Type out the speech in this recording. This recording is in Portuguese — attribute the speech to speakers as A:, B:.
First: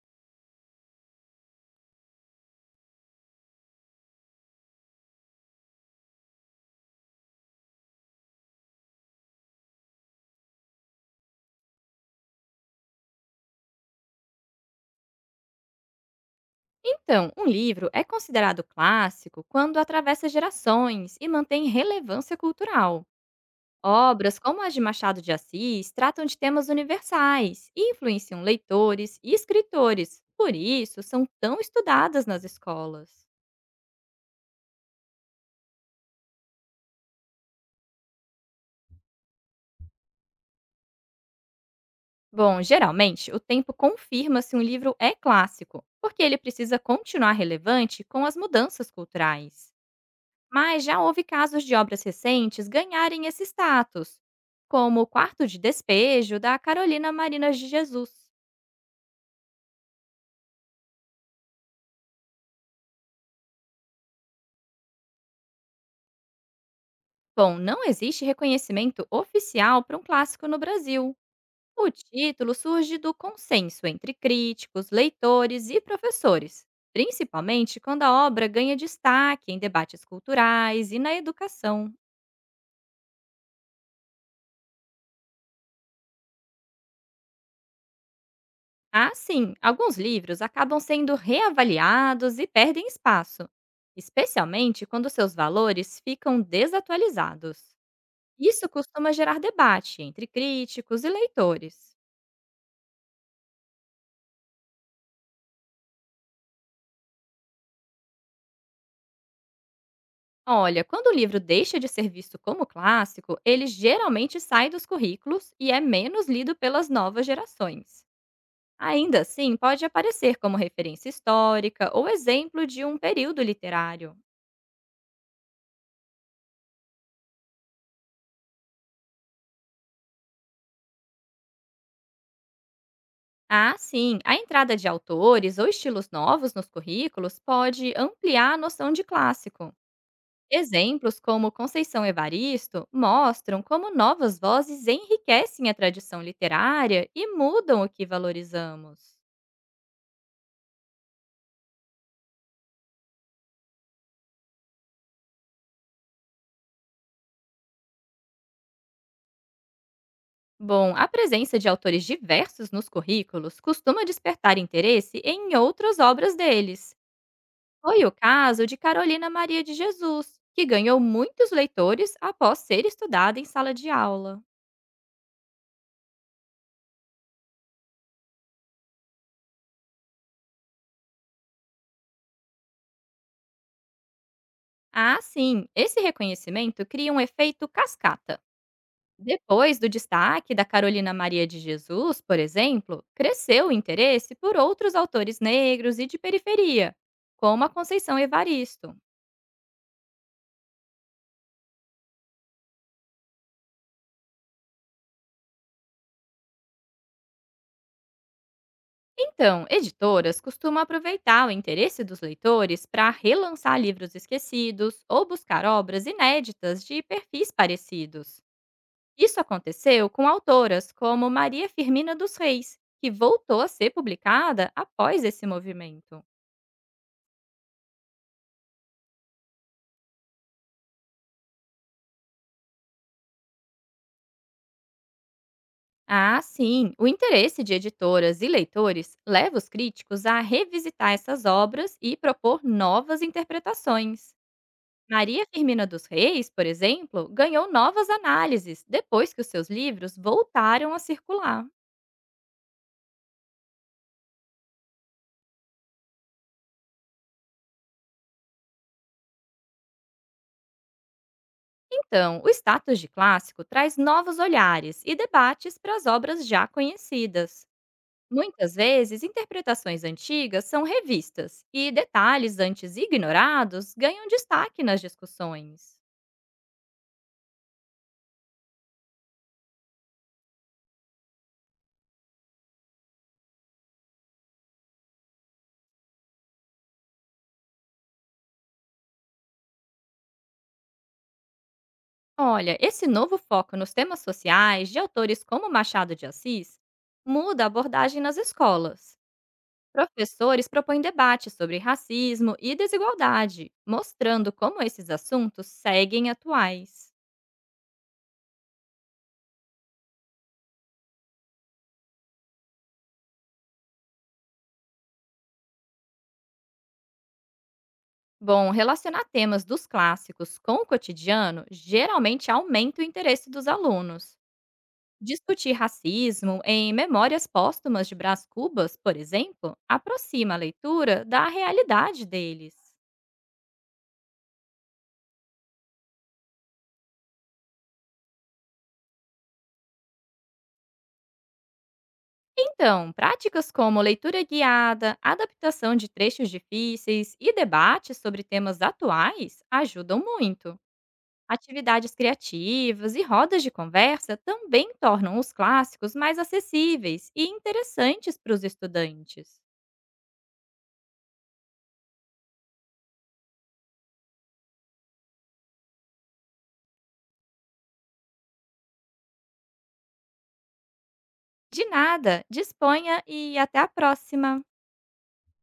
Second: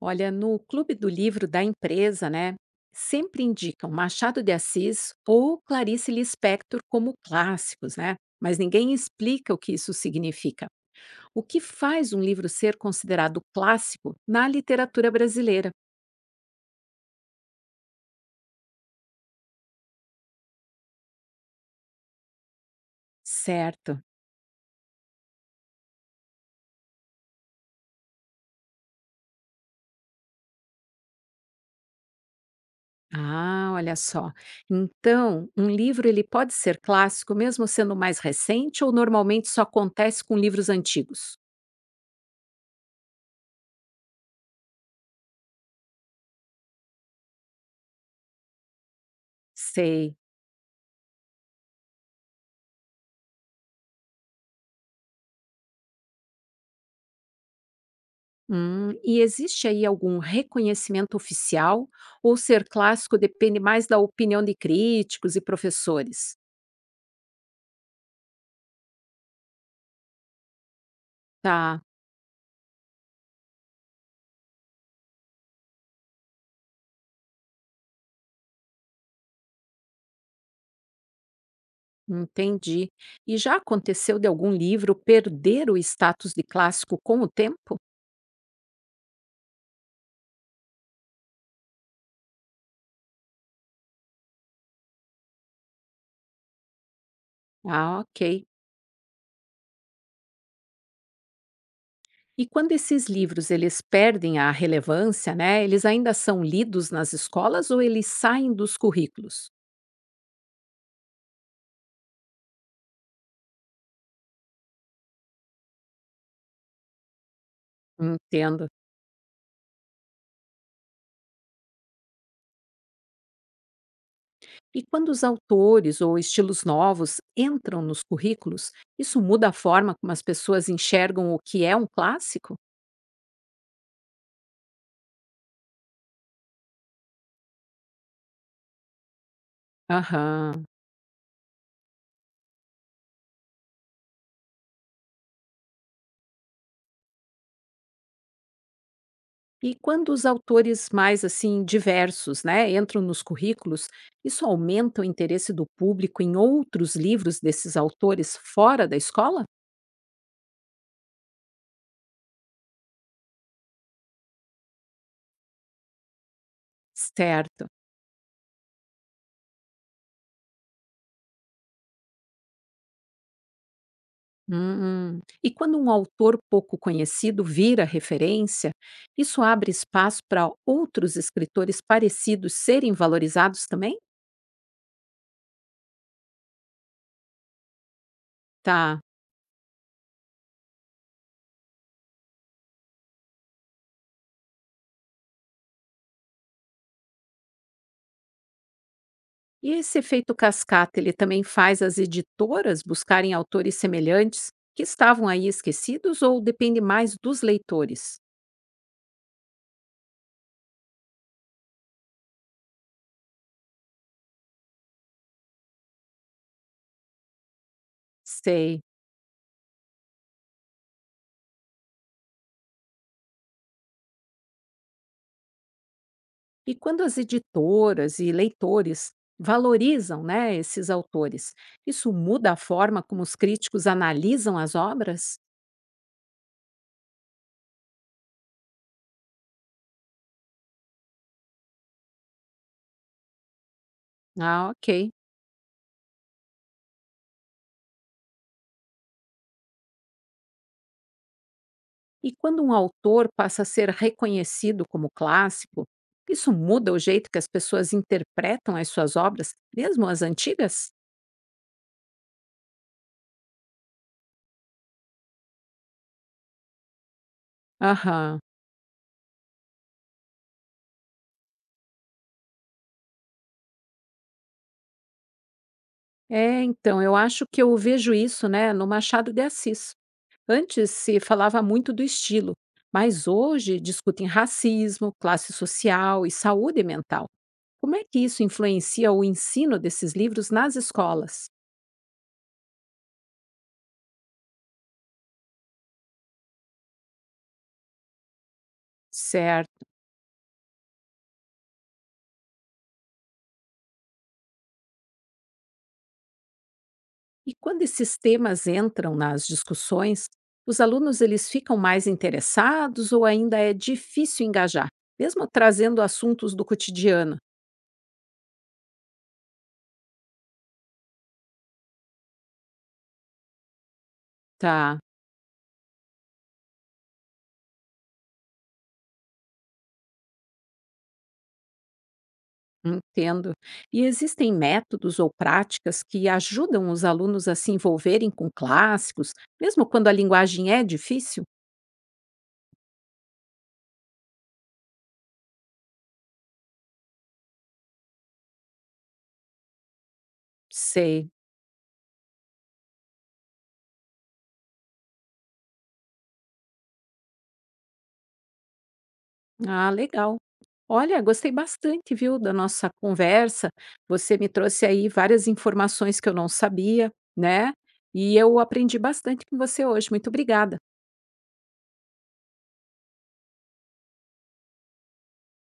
A: Olha, no clube do livro da empresa, né, sempre indicam Machado de Assis ou Clarice Lispector como clássicos, né? Mas ninguém explica o que isso significa. O que faz um livro ser considerado clássico na literatura brasileira?
B: Então, um livro é considerado clássico quando atravessa gerações e mantém relevância cultural.
A: Certo.
B: Obras como as de Machado de Assis tratam de temas universais e influenciam leitores e escritores, por isso são tão estudadas nas escolas.
A: Ah, olha só. Então, um livro ele pode ser clássico mesmo sendo mais recente ou normalmente só acontece com livros antigos?
B: Bom, geralmente o tempo confirma se um livro é clássico, porque ele precisa continuar relevante com as mudanças culturais.
A: Sei.
B: Mas já houve casos de obras recentes ganharem esse status, como o Quarto de Despejo da Carolina Marinas de Jesus.
A: E existe aí algum reconhecimento oficial ou ser clássico depende mais da opinião de críticos e professores?
B: Bom, não existe reconhecimento oficial para um clássico no Brasil.
A: Tá,
B: O título surge do consenso entre críticos, leitores e professores, principalmente quando a obra ganha destaque em debates culturais e na educação.
A: entendi. E já aconteceu de algum livro perder o status de clássico com o tempo?
B: Ah, sim, alguns livros acabam sendo reavaliados e perdem espaço, especialmente quando seus valores ficam desatualizados.
A: Ah, ok.
B: Isso costuma gerar debate entre críticos e leitores.
A: E quando esses livros eles perdem a relevância, né? Eles ainda são lidos nas escolas ou eles saem dos currículos?
B: Olha, quando o livro deixa de ser visto como clássico, ele geralmente sai dos currículos e é menos lido pelas novas gerações.
A: Entendo.
B: Ainda assim, pode aparecer como referência histórica ou exemplo de um período literário.
A: E quando os autores ou estilos novos entram nos currículos, isso muda a forma como as pessoas enxergam o que é um clássico?
B: Ah, sim. A entrada de autores ou estilos novos nos currículos pode ampliar a noção de clássico.
A: Aham.
B: Exemplos como Conceição Evaristo mostram como novas vozes enriquecem a tradição literária e mudam o que valorizamos.
A: E quando os autores mais assim diversos, né, entram nos currículos, isso aumenta o interesse do público em outros livros desses autores fora da escola?
B: Bom, a presença de autores diversos nos currículos costuma despertar interesse em outras obras deles.
A: Certo.
B: Foi o caso de Carolina Maria de Jesus, que ganhou muitos leitores após ser estudada em sala de aula.
A: Hum. E quando um autor pouco conhecido vira referência, isso abre espaço para outros escritores parecidos serem valorizados também?
B: Ah, sim. Esse reconhecimento cria um efeito cascata.
A: Tá.
B: Depois do destaque da Carolina Maria de Jesus, por exemplo, cresceu o interesse por outros autores negros e de periferia, como a Conceição Evaristo.
A: E esse efeito cascata, ele também faz as editoras buscarem autores semelhantes que estavam aí esquecidos ou depende mais dos leitores?
B: Então, editoras costumam aproveitar o interesse dos leitores para relançar livros esquecidos ou buscar obras inéditas de perfis parecidos.
A: Sei.
B: Isso aconteceu com autoras como Maria Firmina dos Reis, que voltou a ser publicada após esse movimento.
A: E quando as editoras e leitores valorizam, né, esses autores, isso muda a forma como os críticos analisam as obras?
B: Ah, sim, o interesse de editoras e leitores leva os críticos a revisitar essas obras e propor novas interpretações.
A: Ah, ok.
B: Maria Firmina dos Reis, por exemplo, ganhou novas análises depois que os seus livros voltaram a circular.
A: E quando um autor passa a ser reconhecido como clássico, isso muda o jeito que as pessoas interpretam as suas obras, mesmo as antigas?
B: Então, o status de clássico traz novos olhares e debates para as obras já conhecidas.
A: Aham.
B: Muitas vezes, interpretações antigas são revistas e detalhes antes ignorados ganham destaque nas discussões.
A: É, então, eu acho que eu vejo isso, né, no Machado de Assis. Antes se falava muito do estilo, mas hoje discutem racismo, classe social e saúde mental. Como é que isso influencia o ensino desses livros nas escolas?
B: Olha, esse novo foco nos temas sociais de autores como Machado de Assis muda a abordagem nas escolas.
A: Certo.
B: Professores propõem debates sobre racismo e desigualdade, mostrando como esses assuntos seguem atuais.
A: E quando esses temas entram nas discussões, os alunos eles ficam mais interessados ou ainda é difícil engajar, mesmo trazendo assuntos do cotidiano?
B: Bom, relacionar temas dos clássicos com o cotidiano geralmente aumenta o interesse dos alunos.
A: Tá.
B: Discutir racismo em memórias póstumas de Brás Cubas, por exemplo, aproxima a leitura da realidade deles.
A: Entendo. E existem métodos ou práticas que ajudam os alunos a se envolverem com clássicos, mesmo quando a linguagem é difícil?
B: Então, práticas como leitura guiada, adaptação de trechos difíceis e debates sobre temas atuais ajudam muito.
A: Sei.
B: Atividades criativas e rodas de conversa também tornam os clássicos mais acessíveis e interessantes para os estudantes.
A: Ah, legal. Olha, gostei bastante, viu, da nossa conversa. Você me trouxe aí várias informações que eu não sabia, né? E eu aprendi bastante com você hoje. Muito obrigada.
B: De nada, disponha e até a próxima!